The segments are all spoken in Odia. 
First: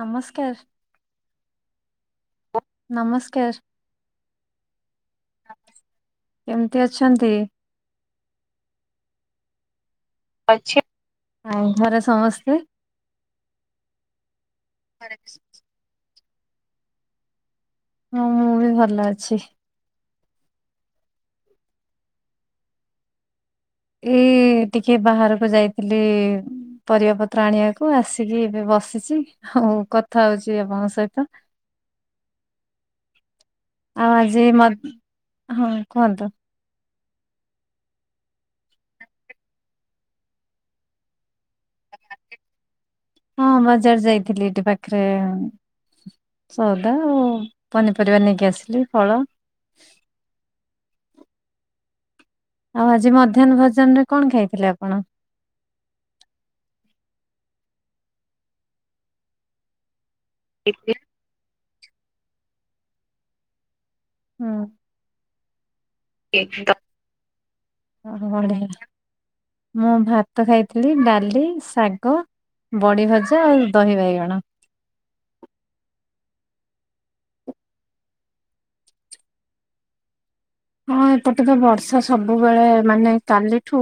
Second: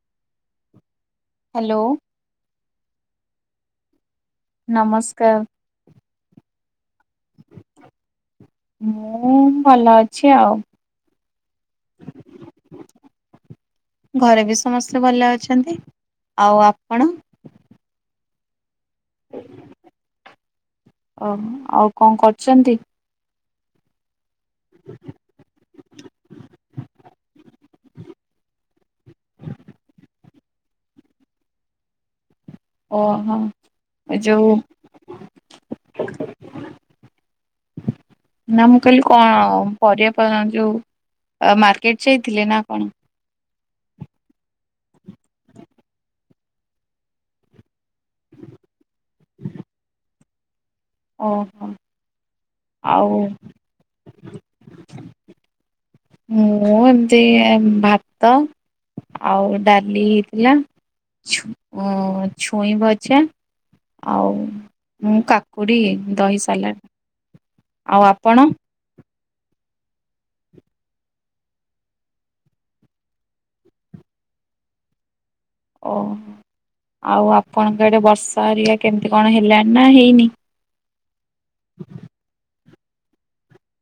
ନମସ୍କାର। ହ୍ୟାଲୋ। ନମସ୍କାର। ନମସ୍କାର। କେମିତି ଅଛନ୍ତି। ମୁଁ ଭଲ ଅ ଅଛି ଆଉ ଘରେ ସମସ୍ତେ। ଘରେ ବି ସମସ୍ତେ ଭଲ ଅଛନ୍ତି। ଆଉ ଆପଣ। ହଁ ମୁଁ ବି ଭଲ ଅଛି। ଓ ଆଉ କଣ କରୁଛନ୍ତି? ଏଇ ଟିକେ ବାହାରକୁ ଯାଇଥିଲି। ପରିବା ପତ୍ର ଆଣିବାକୁ ଆସିକି ଏବେ ବସିଛି। ହଉ କଥା ହଉଛି ଆପଣଙ୍କ ସହିତ। ଓହୋ ଆଉ ଆଜି ଯୋଉ ମ ହଁ କୁହନ୍ତୁ ନା ମୁଁ କହିଲି କଣ ପରିବା ପା ଯୋଉ। ଆ ମାର୍କେଟ ଯାଇଥିଲେ ନା କଣ? ହଁ ବଜାର ଯାଇଥିଲି ଏଠି ପାଖରେ। ସଉଦା ଆଉ ପନିପରିବା ନେଇକି ଆସିଲି ଫଳ। ଓହୋ। ଆଉ ଆଜି ମଧ୍ୟାହ୍ନ ଭୋଜନ ରେ କଣ ଖାଇଥିଲେ ଆପଣ? ମୁଁ ଏମିତି ଭାତ, ଆଉ ଡାଲି ହେଇଥିଲା। ଏ ଛୁ ଛୁଇଁ ଭଜା ଆଉ। ହୁଁ। ମୁଁ କାକୁଡି ଦହି ଏକ ତ ସାଲାଡ଼ ଆଉ ଓହୋ ଆପଣ। ବଢିଆ ମୁଁ ଭାତ ଖାଇଥିଲି। ଡାଲି, ଶାଗ, ବଢ଼ି ଭଜା, ଆଉ ଦହି ବାଇଗଣ। ଓୋ ଆଉ ଆପଣଙ୍କ ଆଡେ ବର୍ଷା ହେରିଆ କେମିତି କଣ ହେଲାଣି ନା ହେଇନି? ହଁ ଏପଟେ ତ ବର୍ଷା ସବୁବେଳେ ମାନେ କାଲିଠୁ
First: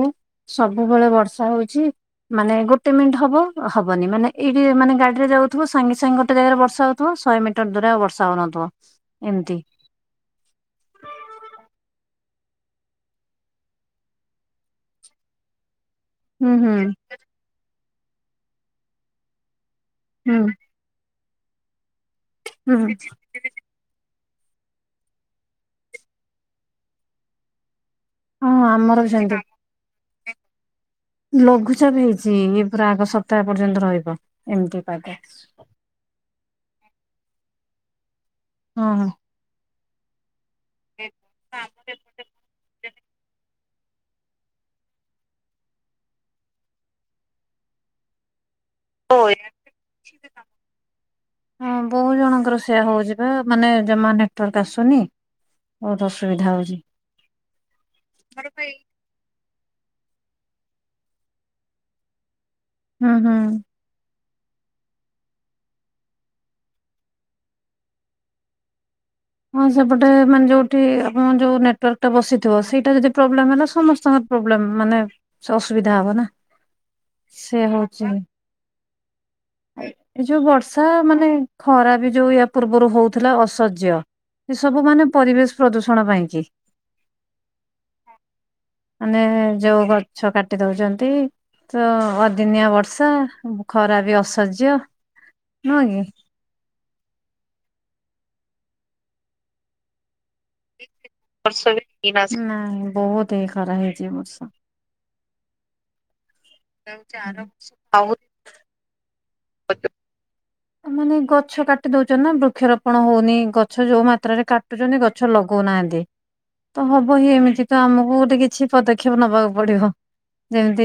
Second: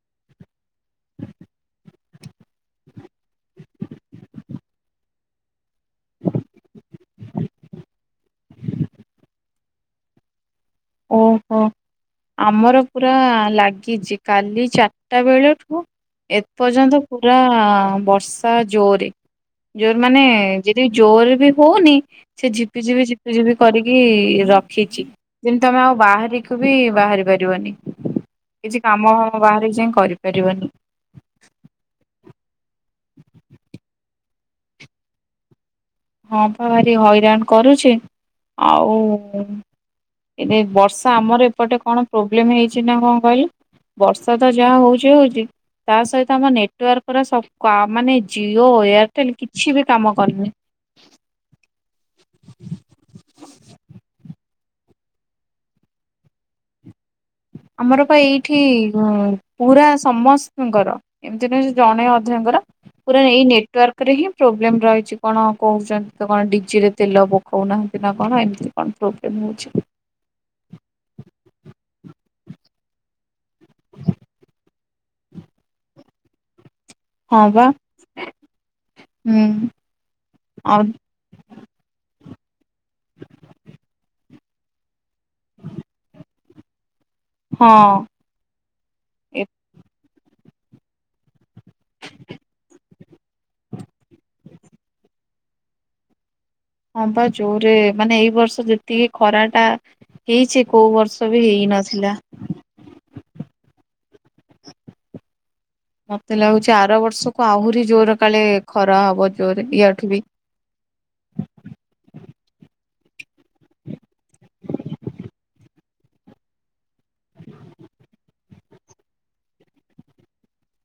ସବୁବେଳେ ବର୍ଷା ହଉଛି। ମାନେ ଗୋଟେ ମିନିଟ ହବ ହବନି ମାନେ ଏଇଠି ମାନେ ଗାଡିରେ ଯାଉଥିବ ସାଙ୍ଗେ ସାଙ୍ଗେ ଗୋଟେ ଜାଗାରେ ବର୍ଷା ହଉଥ ଶହେ ମିଟର ଦୂରେ ବର୍ଷା ହଉନଥିବ ଏମିତି। ଓହୋ। ଆମର ପୁରା ଲାଗିଛି କାଲି ଚାରିଟା ବେଳଠୁ ଏ ହୁଁ ହୁଁ ପର୍ଯ୍ୟନ୍ତ ପୁରା ବର୍ଷା ଜୋରେ ଜୋରେ ମାନେ ହୁଁ ଯ ଜୋର ବି ହଉନି ସେ ଝିପି ହୁଁ। ଝିପି ଝିପିଝିପି କରିକି ରଖିଛି। ଯିମିତି ତମେ ଆଉ ବାହାରିକୁୁ ବି ବାହାରି ପାରିବନି। ହଁ କିଛି ଆମର ବି କାମ ସେମିତି ଫାମ ବାହାରିକି ଯାଇ କରିପାରିବନି। ଲଘୁଚାପ ହେଇଛି ଇଏ ପୁରା ଆଗ ସପ୍ତାହ ପର୍ଯ୍ୟନ୍ତ ରହିବ ଏମିତି ପାଗ। ହଁ ବା ଭାରି ହଇରାଣ କରୁଛି ହଁ ଆଉ ହଁ। ଏବେ ବର୍ଷା ଆମର ଏପଟେ କଣ ପ୍ରୋବ୍ଲେମ ହେଇଛି ନା କଣ ପାଇଁ? ବର୍ଷା ତ ଯାହା ହଉଛି ହଉଛି ତା ସହିତ ଆମ ନେଟୱାର୍କ ପୁରା ସବ ପା ମାନେ ଜିଓ ଏୟାରଟେଲ କିଛି ବି କାମ କରୁନି। ହଁ ବହୁ ଜଣଙ୍କର ସେୟା ହଉଛି ବା ମାନେ ଜମା ନେଟୱର୍କ ଆସୁ ଶୁନି ବହୁତ ଅସୁବିଧା ହଉଛି। ଆମର ବା ଏଇଠି ହଁ ପୁରା ସମସ୍ତଙ୍କର ଏମତି ନୁହେଁ ଜଣେ ଅଧେଙ୍କର ହୁଁ ପୁରା ହୁଁ। ଏଇ ନେଟୱର୍କ ତାରେ ହିଁ ପ୍ରୋବ୍ଲେମ ରହିଛି କଣ କହୁଛନ୍ତି ତ କଣ ଡିଜି ରେ ତେଲ ପକାଉନାହାଁନ୍ତି ନା କଣ ଏମିତି। କଣ ପ୍ରୋବ୍ଲେମ୍ ହଉଛି। ରେ ମାନେ ଯୋଉଠି ଆ ଯଉ ନେଟାର୍କଟା ବସିଥିବ ସେଇଟା ଯଦି ପ୍ରୋବ୍ଲେଲ ହେଲା ସମସ୍ତଙ୍କର ପ୍ରୋବ୍ଲେମ ମାନେ ସେ ଅସୁବିଧା ହବ ନା ହଁ ବା ସେ ହଉଛି ହୁଁ ଏ ଯୋଉ ଆଉ ବର୍ଷା ମାନେ ଖରା ବି ଯୋଉ ୟା ପୂର୍ବରୁ ହଉଥିଲା ଅସଯ୍ୟ। ଏ ସବୁ ମାନେ ପରିବେଶ ପ୍ରଦୂଷଣ ପାଇଁ କି। ହଁ। ମାନେ ଯୋଉ ଗଛ କାଟି ଦଉଛନ୍ତି। ତ ଅଦିନିଆ ବର୍ଷା ଖରା ବି ଅସଯ୍ୟ ନୁହଁ କି? ହଁ ବା ଯୋରେ ମାନେ ଏଇ ବର୍ଷ ଯେତିକି ଖରା ଟା ହେଇଛି କୋଉ ବର୍ଷ ବି ହେଇ ନଥିଲା। ହ ବହୁତ ଏ ଖରା ହେଇଛି ଵର୍ଷା ମତେ ଲାଗୁଚ ଆର ବର୍ଷ କୁ ଆହୁରି ଜୋର କାଳେ ଖରା ହବ ଜୋର ଆଠୁ ବି। ମାନେ ଗଛ କାଟି ଦଉଛ ନା ବୃକ୍ଷରୋପଣ ହଉନି ଗଛ ଯୋଉ ମାତ୍ରାରେ କାଟୁଛନ୍ତି ଗ ଛ ଲଗଉନାହାନ୍ତି। ତ ହବ ହି ଏମିତି ତ ଆମକୁ ଗୋଟେ କିଛି ପଦକ୍ଷେପ ନବାକୁ ପଡିବ। ଯେମିତି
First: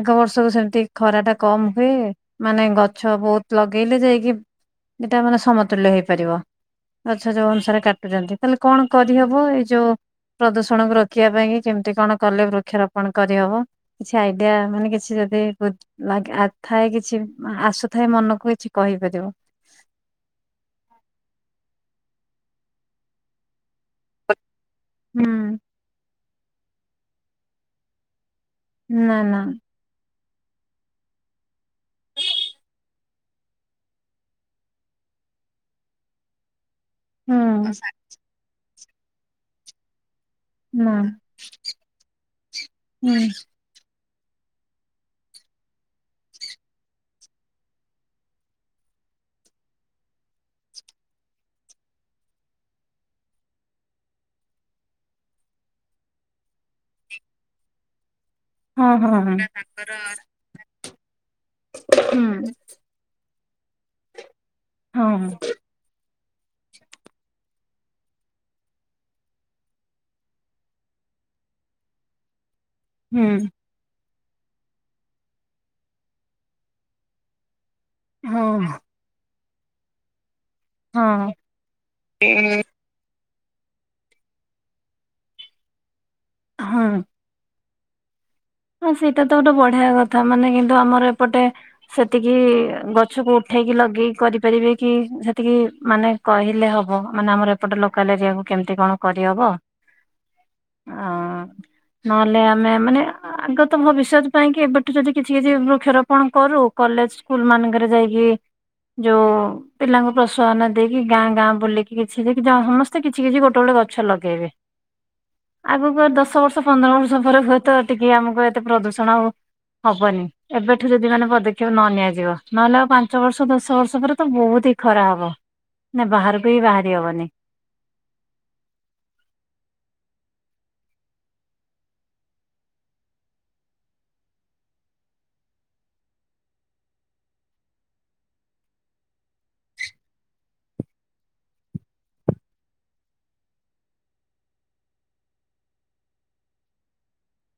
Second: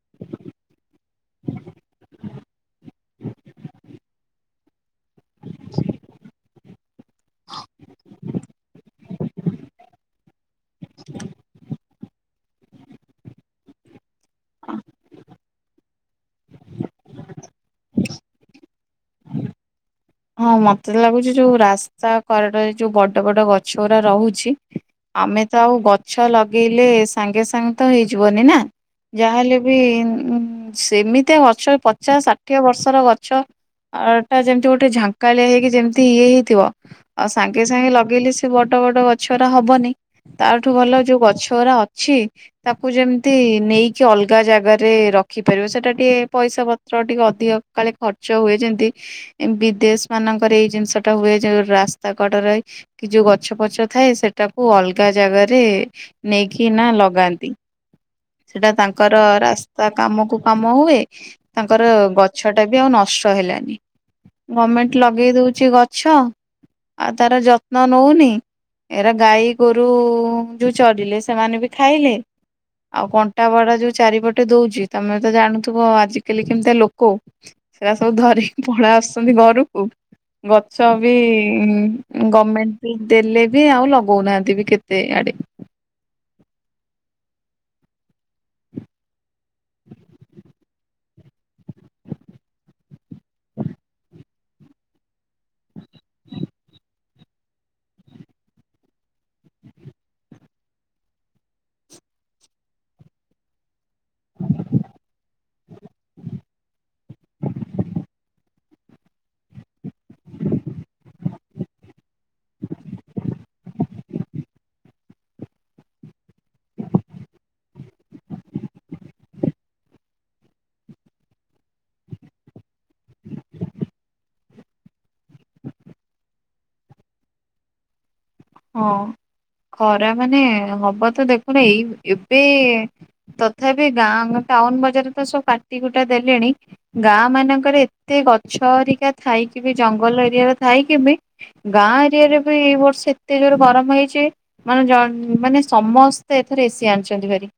ଆଗ ବର୍ଷକୁ ସେମିତି ଖରା ଟା କମ ହୁଏ ମାନେ ଗଛ ବହୁତ ଲଗେଇଲେ ଯାଇକି ଏଇଟା ମାନେ ସମତୁଲ୍ୟ ହେଇପାରିବ। ଆଚ୍ଛା ଯୋଉ ଅନୁସାରେ କାଟୁଛନ୍ତି ତାହେଲେ କଣ କରିହବ ଏ ଯୋ ପ୍ରଦୂଷଣକୁ ରୋକିବା ପାଇଁ କେମିତି କଣ କଲେ ବୃକ୍ଷରୋପ କଣ କରିହବ କିଛି ଆଇଡିଆ ମାନେ କିଛି ଯଦି ଥାଏ କିଛି ଆସୁଥାଏ ମନକୁ କିଛି କହିପାରିବ। ହଁ ମତେ ଲାଗୁଛି ଯୋଉ ରାସ୍ତା କଡରେ ଯୋଉ ବଡ ବଡ ଗଛ ଗୁରା ରହୁଛି ଆମେ ହୁଁ। ତ ଆଉ ଗଛ ଲଗେଇଲେ ସାଙ୍ଗେ ସାଙ୍ଗେ ତ ହେଇଯିବନି ନା? ନା ନା ଯାହାହେଲେ ବି ଉ ସେମିତିଆ ଗଛ ପଚାଶ ଷାଠିଏ ବର୍ଷର ଗଛ ଅ ଟା ଯେମିତି ଗୋଟେ ଗୋଟେ ଝାଙ୍କାଳିଆ ହେଇକି ଯେମିତି ଇଏ ହେଇଥିବ ଆଉ ସାଙ୍ଗେ ହୁଁ ସାଙ୍ଗେ ଲଗେଇଲେ ସେ ବଡ ବଡ ଗଛଗରା ହବନି। ତାଠୁ ଭଲ ନା ଯୋଉ ଗଛ ଗଡା ଅଛି ତାକୁ ହୁଁ ଯେମିତି ନେଇ କି ଅଲଗା ଜାଗାରେ ରଖିପାରିବ ସେଟା ଟିକେ ପଇସା ପତ୍ର ଟିକେ ଅଧିକ କାଳେ ଖର୍ଚ୍ଚ ହୁଏ ଯେମିତି। ବିଦେଶ ମାନଙ୍କର ଏଇ ଜିନିଷଟା ହୁଏ ଯେଉଁ ରାସ୍ତା କଡ଼ରେ କି ଯୋଉ ଗଛ ପଛ ଥାଏ ସେଟାକୁ ଅଲଗା ଜାଗାରେ ନେଇକି ନା ଲଗାନ୍ତି। ସେଟା ହଁ ତାଙ୍କର ହଁ ହଁ ରାସ୍ତା କାମକୁ କାମ ହୁଏ ତାଙ୍କର ହୁଁ। ଗଛଟା ବି ବି ଆଉ ନଷ୍ଟ ହେଲାନି। ଗମେଣ୍ଟ ହଁ ଲଗେଇ ଦଉଛି ଗଛ ଆଉ ତାର ଯତ୍ନ ନଉନି। ଏରା ଗାଈ ଗୋରୁ ଯୋଉ ଚଳିଲେ ସେମାନେ ବି ଖାଇଲେ। ଆଉ ହୁଁ କଣ୍ଟା ବାଡ ଯୋଉ ଚାରିପଟେ ଦଉଛି। ତମେ ତ ଜାଣୁଥିବ ଆଜିକାଲି କେମିତି ଲୋକ ସେଟା ସବୁ ହଁ ଧରିକି ଆସଛନ୍ତି ଘରକୁ ଗଛ ବି ହଁ ଗମେଣ୍ଟ ଦେଲେ ବି ଆଉ ଲଗଉନାହାନ୍ତି ବି କେତେ ଆଡେ। ହଁ। ହଁ ସେଇଟା ତ ଗୋଟେ ବଢିଆ କଥା ମାନେ କିନ୍ତୁ ଆମର ଏପଟେ। ସେତିକି ଗଛକୁ ଉଠେଇକି ଲଗେଇକି କରିପାରିବେ କି ସେତିକି ମାନେ କହିଲେ ହବ ମାନେ ଆମର ଏପଟେ ଲୋକାଲ ଏରିଆକୁ କେମିତି କଣ କରିହବ? ଁ ଓ ନହେଲେ ଆମେ ମାନେ ଆଗତ ଭବିଷ୍ୟତ ପାଇଁ କି ଏବେଠୁ ଯଦି କିଛି କିଛି ବୃକ୍ଷରୋପଣ କରୁ କଲେଜ ସ୍କୁଲ ମାନଙ୍କରେ ଯାଇକି। ଯୋଉ ପିଲାଙ୍କୁ ପ୍ରୋତ୍ସାହନ ଦେଇକି ଗାଁ ଗାଁ ବୁଲିକି। କିଛି ସମସ୍ତେ କିଛି କିଛି ଗୋଟେ ଗୋଟେ ଗଛ ଲଗେଇବେ। ଆଗକୁ ଦଶ ବର୍ଷ ପନ୍ଦର ବର୍ଷ ପରେ ହୁଏତ ଟିକେ ଆମକୁ ଏତେ ପ୍ରଦୂଷଣ ହଉ ହବନି। ଏବେଠୁ ଯଦି ମାନେ ପଦକ୍ଷେପ ନ ନିଆଯିବ ନହେଲେ ଆଉ ପାଞ୍ଚ ବର୍ଷ ଦଶ ବର୍ଷ ପରେ ତ ବହୁତ ହି ଖରା ହବ? ନା ବାହାରକୁ ହିଁ ବାହାରି ହବନି। ହଁ ଖରା ମାନେ ହବ ତ ଦେଖୁନ ଏଇ ଏବେ ତଥାପି ଗାଁ ଗୋ ଟାଉନ ବଜାର ତ ସବୁ କାଟି କୁଟା ଦେଲେଣି। ଗାଁ ମାନଙ୍କରେ ଏତେ ଗଛହରିକା ଥାଇ କି ବି ଜଙ୍ଗଲ ଏରିଆର ଥାଇ କି ବି ଗାଁ ଏରିଆରେ ବି ଏଇ ବର୍ଷ ଏ ଏତେ ଜୋରେ ଗରମ ହେଇଚି, ମାନେ ଜ ମାନେ ସମସ୍ତେ ଏଥର ଏସି ଆଣିଚନ୍ତି ଭାରି।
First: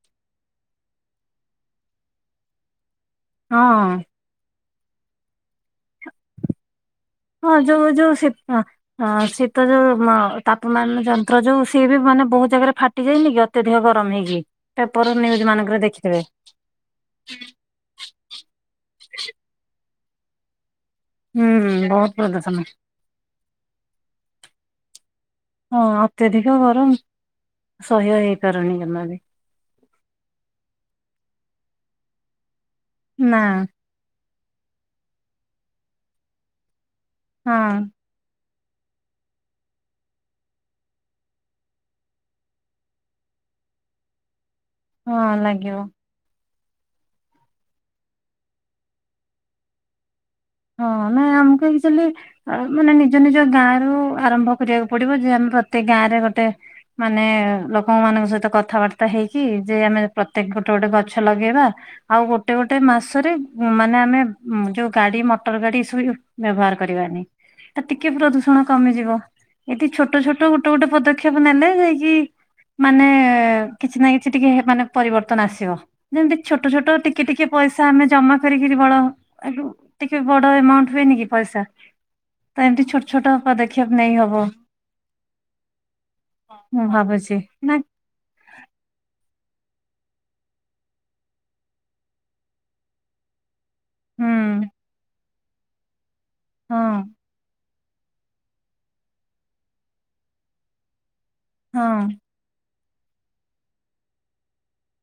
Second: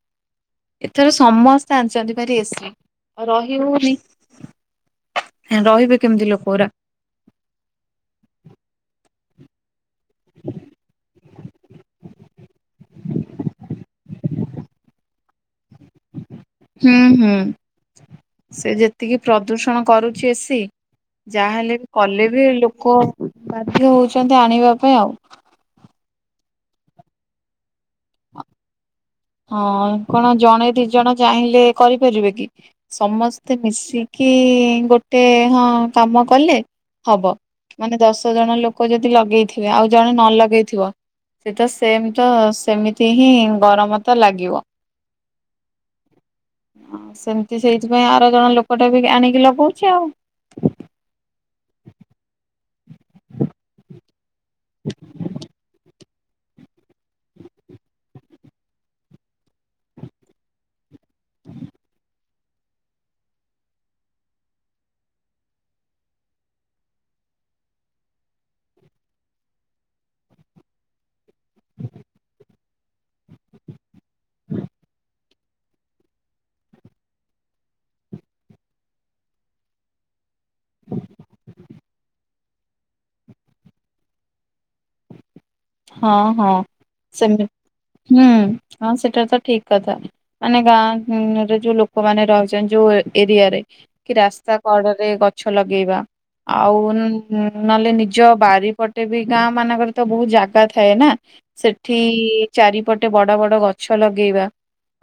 ଏଥର ସମସ୍ତେ ଆଣିଛନ୍ତି ଭାରି ଏସିି। ଆଉ ରହି ହଉନି, ହଁ ରହିବେ କେମିତି ଲୋକ ଗୁରା? ହଁ ଯୋଉ ଯୋଉ ଶତ ଶୀତ ଯୋଉ ମ ତାପମାନ ଯନ୍ତ୍ର ଯୋଉ ସିଏ ବି ମାନେ ବହୁତ ଜାଗାରେ ଫା ଫାଟି ଯାଇନି କି ଅତ୍ୟଧିକ ଗରମ ହେଇକି, ପେପର ନ୍ୟୁଜ୍ ମାନଙ୍କରେ ଦେଖି ହୁଁ ହୁଁ, ସେ ଯେତିକି ପ୍ରଦୂଷଣ କରୁଛି ଏସି ହୁଁ ଯାହାହେଲେ ବି ବହୁତ କଲେ ବି ପ୍ରଦୂଷଣ ଲୋକ ବାଧ୍ୟ ହଉଛନ୍ତି, ଆଣିବା ପାଇଁ ଆଉ ହଁ ଅତ୍ୟଧିକ ଗରମ ସହ୍ୟ ହେଇପାରୁନି, ଜମା ବି ହଁ କଣ ଜଣେ ଦି ଜଣ ଚାହିଁଲେ କରିପାରିବେ କି, ନା ସମସ୍ତେ ମିଶି କି ଗୋଟେ ହଁ କାମ କଲେ ହବ, ହଁ ମାନେ ଦଶ ଜଣ ଲୋକ କୁ ଯଦି ଲଗେଇଥିବେ, ଆଉ ଜଣେ ନ ଲଗେଇଥିବ ସେଇଟା ସେମ ତ ସେମିତି ହିଁ ଗରମ ତ ଲାଗିବ। ହଁ ଲାଗିବ। ହଁ ସେମିତି ସେଇଥିପାଇଁ ଆର ଗାଁ ଲୋକଟା ବି ଆଣିକି ଲଗଉଛି, ଆଉ। ହଁ ନା ଆମକୁ ଆକ୍ଚୁଆଲି ମାନେ ନିଜ ନିଜ ଗାଁ ରୁ ଆରମ୍ଭ କରିବାକୁ ପଡିବ, ଯେ ଆମେ ପ୍ରତି ଗାଁ ରେ ଗୋଟେ ମାନେ ଲୋକ ମାନଙ୍କ ସହିତ କଥାବାର୍ତ୍ତା ହେଇକି, ଯେ ଆମେ ପ୍ରତ୍ୟେକ ଗୋଟେ ଗୋଟେ ଗଛ ଗଛ ଲଗେଇବା, ଆଉ ଗୋଟେ ଗୋଟେ ମାସରେ ମାନେ ଆମେ ଯଉ ଗାଡି ମ ମଟର ଗାଡି ଏ ସବୁ ବ୍ୟବହାର କରିବାନେହିଁ, ତ ଟିକିଏ ପ୍ରଦୂଷଣ କମିଯିବ। ଏଠି ଛୋଟ ଛୋଟ ଗୋଟେ ଗୋଟେ ପଦକ୍ଷେପ ନେଲେ, ଯାଇକି ମାନେ କିଛି ନା କିଛି ଟିକେ ମାନେ ପରିବର୍ତ୍ତ ତନ ଆସିବ, ଯେମତି ଛୋଟ ଛୋଟ ଟିକେ ଟିକେ ପଇସା ଆମେ ଜମା କରିକିରି ବଳ ଆସୁ। କେ ବଡ ଏମାଉଣ୍ଟୁ ହୁଏନି କି ପଇସା, ତ ଏମିତି ଛୋଟ ଛୋଟ ପଦକ୍ଷେପ୍ ନେଇ ହବ। ହଁ, ମୁ ସେମିତି ଭାବୁଛି, ନା ହୁଁ, ହଁ ସେଟା ତ ଠିକ୍ କଥା। ମାନେ ଗାଁରେ ଯୋଉ ଲୋକମାନେ ରହିଚନ୍ତି, ଯୋଉ ଏରିଆ ରେ। କି ହୁଁ ରାସ୍ତା କଡରେ ଗଛ ଲଗେଇବା। ଆଉ ହଁ ନହେଲେ ନିଜ ବାରିପଟେ ବି ଗାଁ ମାନଙ୍କରେ ତ ବହୁତ୍ ଜା ଗା ଥାଏ ନା, ହଁ ସେଠି ଚାରିପଟେ ବଡ ବଡ ଗଛ ଲଗେଇବା।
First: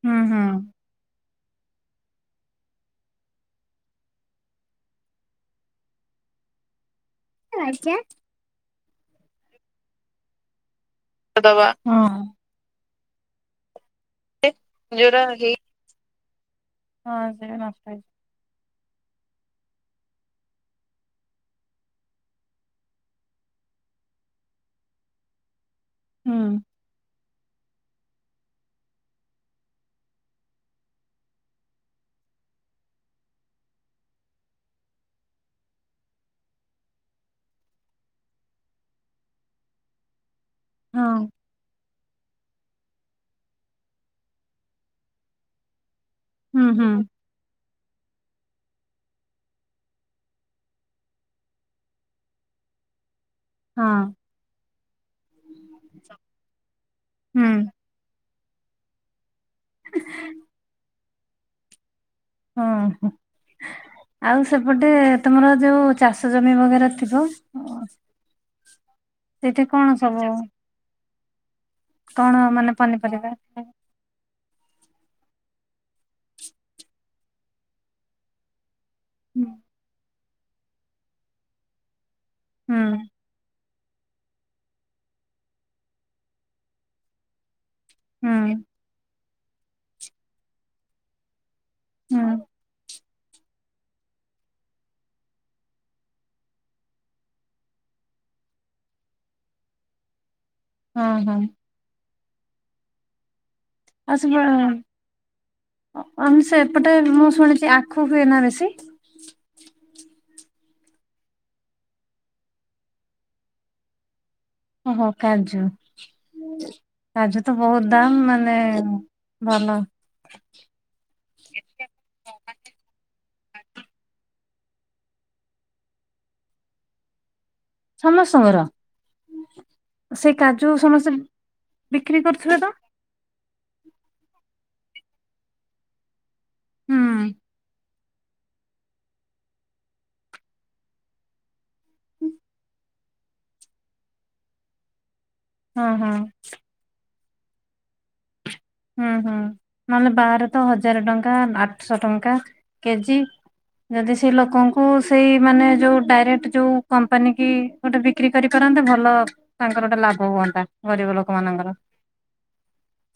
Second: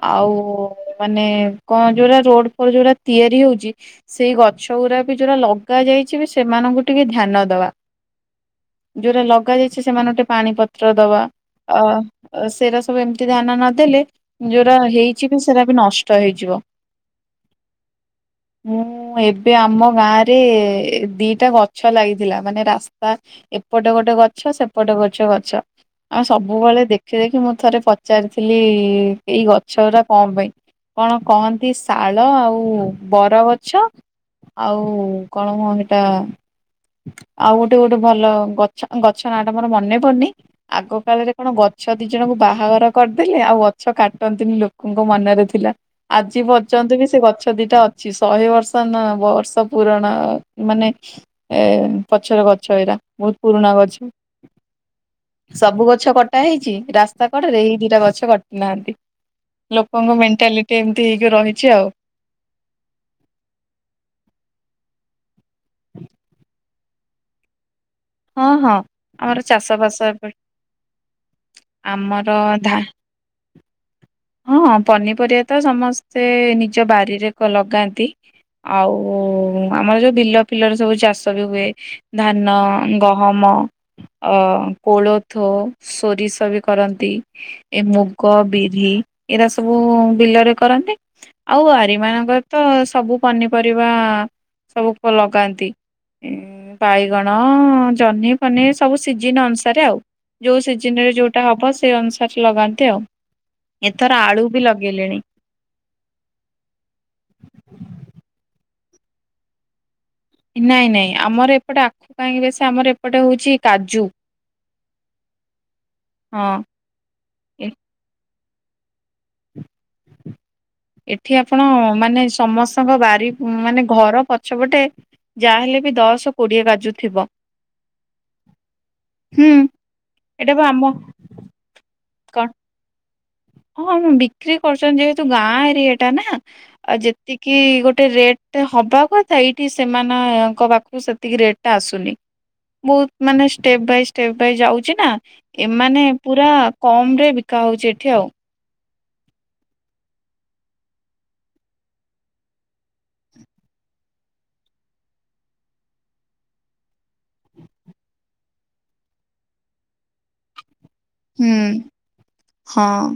ହୁଁ ଆଉ ହୁଁ ମାନେ କଣ ଯୋଉରା ରୋଡ ଫୋଡ଼ ଯୋଉରା ତିଆରି ହୋଉଚି। ସେଇ ଗଛ ଗୁରା ବି ଯୋଉରା ଲଗା ଯାଇଚି ବି ସେମାନଙ୍କୁ ଟିକେ ଧ୍ୟାନ ଦବା, ଆଜ୍ଞା ଯୋଉରା ଲଗା ଯାଇଛି ସେମାନଙ୍କୁ ଟିକେ ପାଣିପତ୍ର ଦବା। ହଁ ଅ ସେରା ସବୁ ଏମିତି ଧ୍ୟାନ ନଦେଲେ ଯୋଉରା ହେଇଚି ବି ସେରା ବି ନଷ୍ଟ। ନଷ୍ଟ ହେଇଯିବ। ହଁ ସେ ନଷ୍ଟହେ ହୁଁ। ହଁ, ଏବେ ଆମ ଗାଁ ରେ ଦିଟା ଗଛ ଲାଗିଥିଲା, ମାନେ ରାସ୍ତା ଏପଟେ ଗୋଟେ ଗଛ ସେପଟେ ଗଛ ଗଛ ଆଉ ହୁଁ ସବୁବେଳେ ଦେଖି ଦେଖି ମୋ ଥରେ ପଚାରିଥିଲି, ଏଇ ଗଛ ଗୁରା କଣ ପାଇଁ? କଣ କହନ୍ତି, ଶାଳ ଆଉ ବରଗଛ। ଆଉ କଣ ହୁଅ, ହେଟା ଆଉ ଗୋଟେ ଗୋଟେ ଭଲ ଗଛ ଗଛ ନାଁଟା ମୋର ମନେ ବନେ, ଆଗ ହଁ କାଳରେ କଣ ଗଛ ଦି ଜଣଙ୍କୁ ବାହାଘର କରୁଥୁଲେ, ଆଉ ଗଛ କାଟନ୍ତିନି ଲୋକଙ୍କ ମନରେ ଥିଲା। ଆଜି ହୁଁ ହୁଁ ପର୍ଯ୍ୟନ୍ତ ବି ସେ ଗଛ ଦିଟା ଅ ଅଛି ଶହେ ବର୍ଷ ନ ବର୍ଷ ପୁରଣ ମାନେ ଏ ପଛର ଗଛ ଏଇରା ବହୁତ୍ ପୁରୁଣା ହଁ ଗଛ। ସବୁ ଗଛ କଟା ହେଇଚି ରାସ୍ତା ହୁଁ କଡରେ ଏଇ ଦିଟା ଗଛ କାଟି ନାହାନ୍ତି। ଲୋକଙ୍କ ମେଣ୍ଟାଲିଟି ଏମିତି ହେଇକି ରହିଛି ଆଉ। ହଁ ହଁ ଆଉ ସେପଟେ ତମର ଯୋଉ ଚାଷ ଜମି ବଗରା ଥିବ? ହଁ ହଁ ଆମର ସେଇଠି ଚାଷ କଣ ବାସ ସବୁ ଏପଟେ ଆମର କଣ ମାନେ ଧା ପନିପରିବା? ହଁ ପନିପରିବା ତ ସମସ୍ତେ ନିଜ ବାରିରେ ଲଗାନ୍ତି। ଆଉ ହୁଁ ଆମର ଯୋଉ ବିଲ ଫିଲରେ ସବୁ ଚାଷ ବି ହୁଏ ଧାନ। ହୁଁ ଗହମ ଅ କୋଳଥ, ସୋରିଷ ବି କରନ୍ତି। ଏ ମୁଗ, ହୁଁ ବିରି ଏରା ସବୁ ବିଲରେ କରନ୍ତି। ଆଉ ଆରି ହଁ ମାନଙ୍କର ତ ସବୁ। ପନିପରିବା ସବୁ ଲଗାନ୍ତି ବାଇଗଣ ଜହ୍ନି ଫନି ସବୁ ସିଜିନ ଅନୁସାରେ ଆଉ ଯୋଉ ସିଜିନ ରେ ହଁ ଯୋଉଟା ହବ ସେ ଅନୁସାରେ ଗଛେ ଲଗାନ୍ତି ଆଉ। ଏଥର ଆଳୁ ବି ଲଗେଇଲେଣି। ଆମ ସେପଟେ ମୁଁ ଶୁଣିଛି ଆଖୁ ହୁଏ ନା ବେଶୀ? ନାଇଁ ନାଇଁ ଆମର ଏପଟେ ଆଖୁ କାହିଁକି ବେଶି ଆମର ଏପଟେ ହଉଛି କାଜୁ ଓହୋ କାଜୁ ହଁ କାଜୁ ତ ଏ ବହୁତ ଦାମ ମାନେ ଭଲ। ଏଠି ଆପଣ ମାନେ ସମସ୍ତଙ୍କ ବାରି ମାନେ ଘର ପଛପଟେ ଯାହାହେଲେ ବି ଦଶ, କୋଡିଏ କାଜୁ ଥିବ। ସମସ୍ତଙ୍କର ହୁଁ ସେଇ ଏଇଟା ବା କାଜୁ ଆମ ସମସ୍ତେ ବିକ୍ରି କଣ କରୁଥିବେ ତ? ହଁ ମୁଁ ବିକ୍ରି କରୁଛନ୍ତି ଯେହେତୁ ଗାଁ ଏରିଆ ଟା ନା ହୁଁ ଆଉ ଯେତିକି ଗୋଟ ଗୋଟେ ରେଟେ ହବା କଥା ଏଇଠି ସେମାନଙ୍କ ପାଖକୁ ସେତିକି ରେଟେ ଟା ଆସୁନି। ବହୁତ ମାନେ ଷ୍ଟେପ ବାଇ ଷ୍ଟେପ ବାଇ ଯାଉଛି ନା। ହଁ ଏମାନେେ ହଁ ପୁରା କମରେ ବିକା ହଉଚି ଏଠି ଆଉ। ହୁଁ ହୁଁ ନହେଲେ ବାହାରେ ତ ହଜାର ଟଙ୍କା ଆଠଶହ ଟଙ୍କା କେଜି ଯଦି ସେ ଲୋକଙ୍କୁ ସେଇ ମାନେ ଯୋଉ ଡାଇରେକ୍ଟ ଯୋଉ କମ୍ପାନୀ କି ଗୋଟେ ବିକ୍ରି କରିପାରନ୍ତେ ଭଲ ତାଙ୍କର ଗୋଟେ ଲାଭ ହୁଅନ୍ତା ଗରିବ ଲୋକ ହୁଁ ମାନଙ୍କର ହଁ।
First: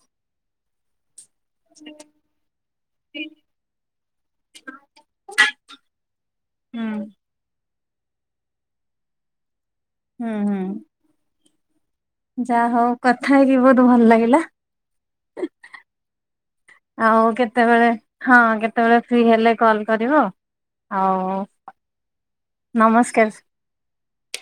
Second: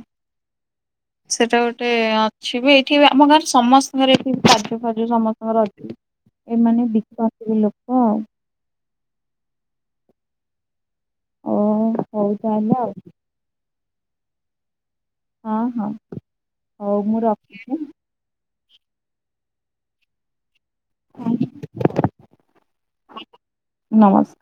ସେଟା ଗୋଟେ ଅଛି ବି ଏଇଠି ଆମ ଗାଁରେ ସମସ୍ ରେ ଏଠି କାଜୁ ଫାଜୁ ସମସ୍ତଙ୍କର ଅଛି ହୁଁ ଏମାନେ ବିକନ୍ତି ଲୋକ ହୁଁ ହୁଁ। ଓ ହଉ ଯାହା ତାହେଲେ ଆଉ ହଉ କଥା ହେଇକି ବହୁତ ଭଲ ଲାଗିଲା। ହଁ ହଁ ହଉ ମୁଁ ଆଉ ରଖିଲି କେତେବେଳେ ହଁ କେତେବେଳେ ଫ୍ରି ହେଲେ କଲ କରିବ ଆଉ। ଆଉ ନମସ୍କାର। ନମସ୍କାର।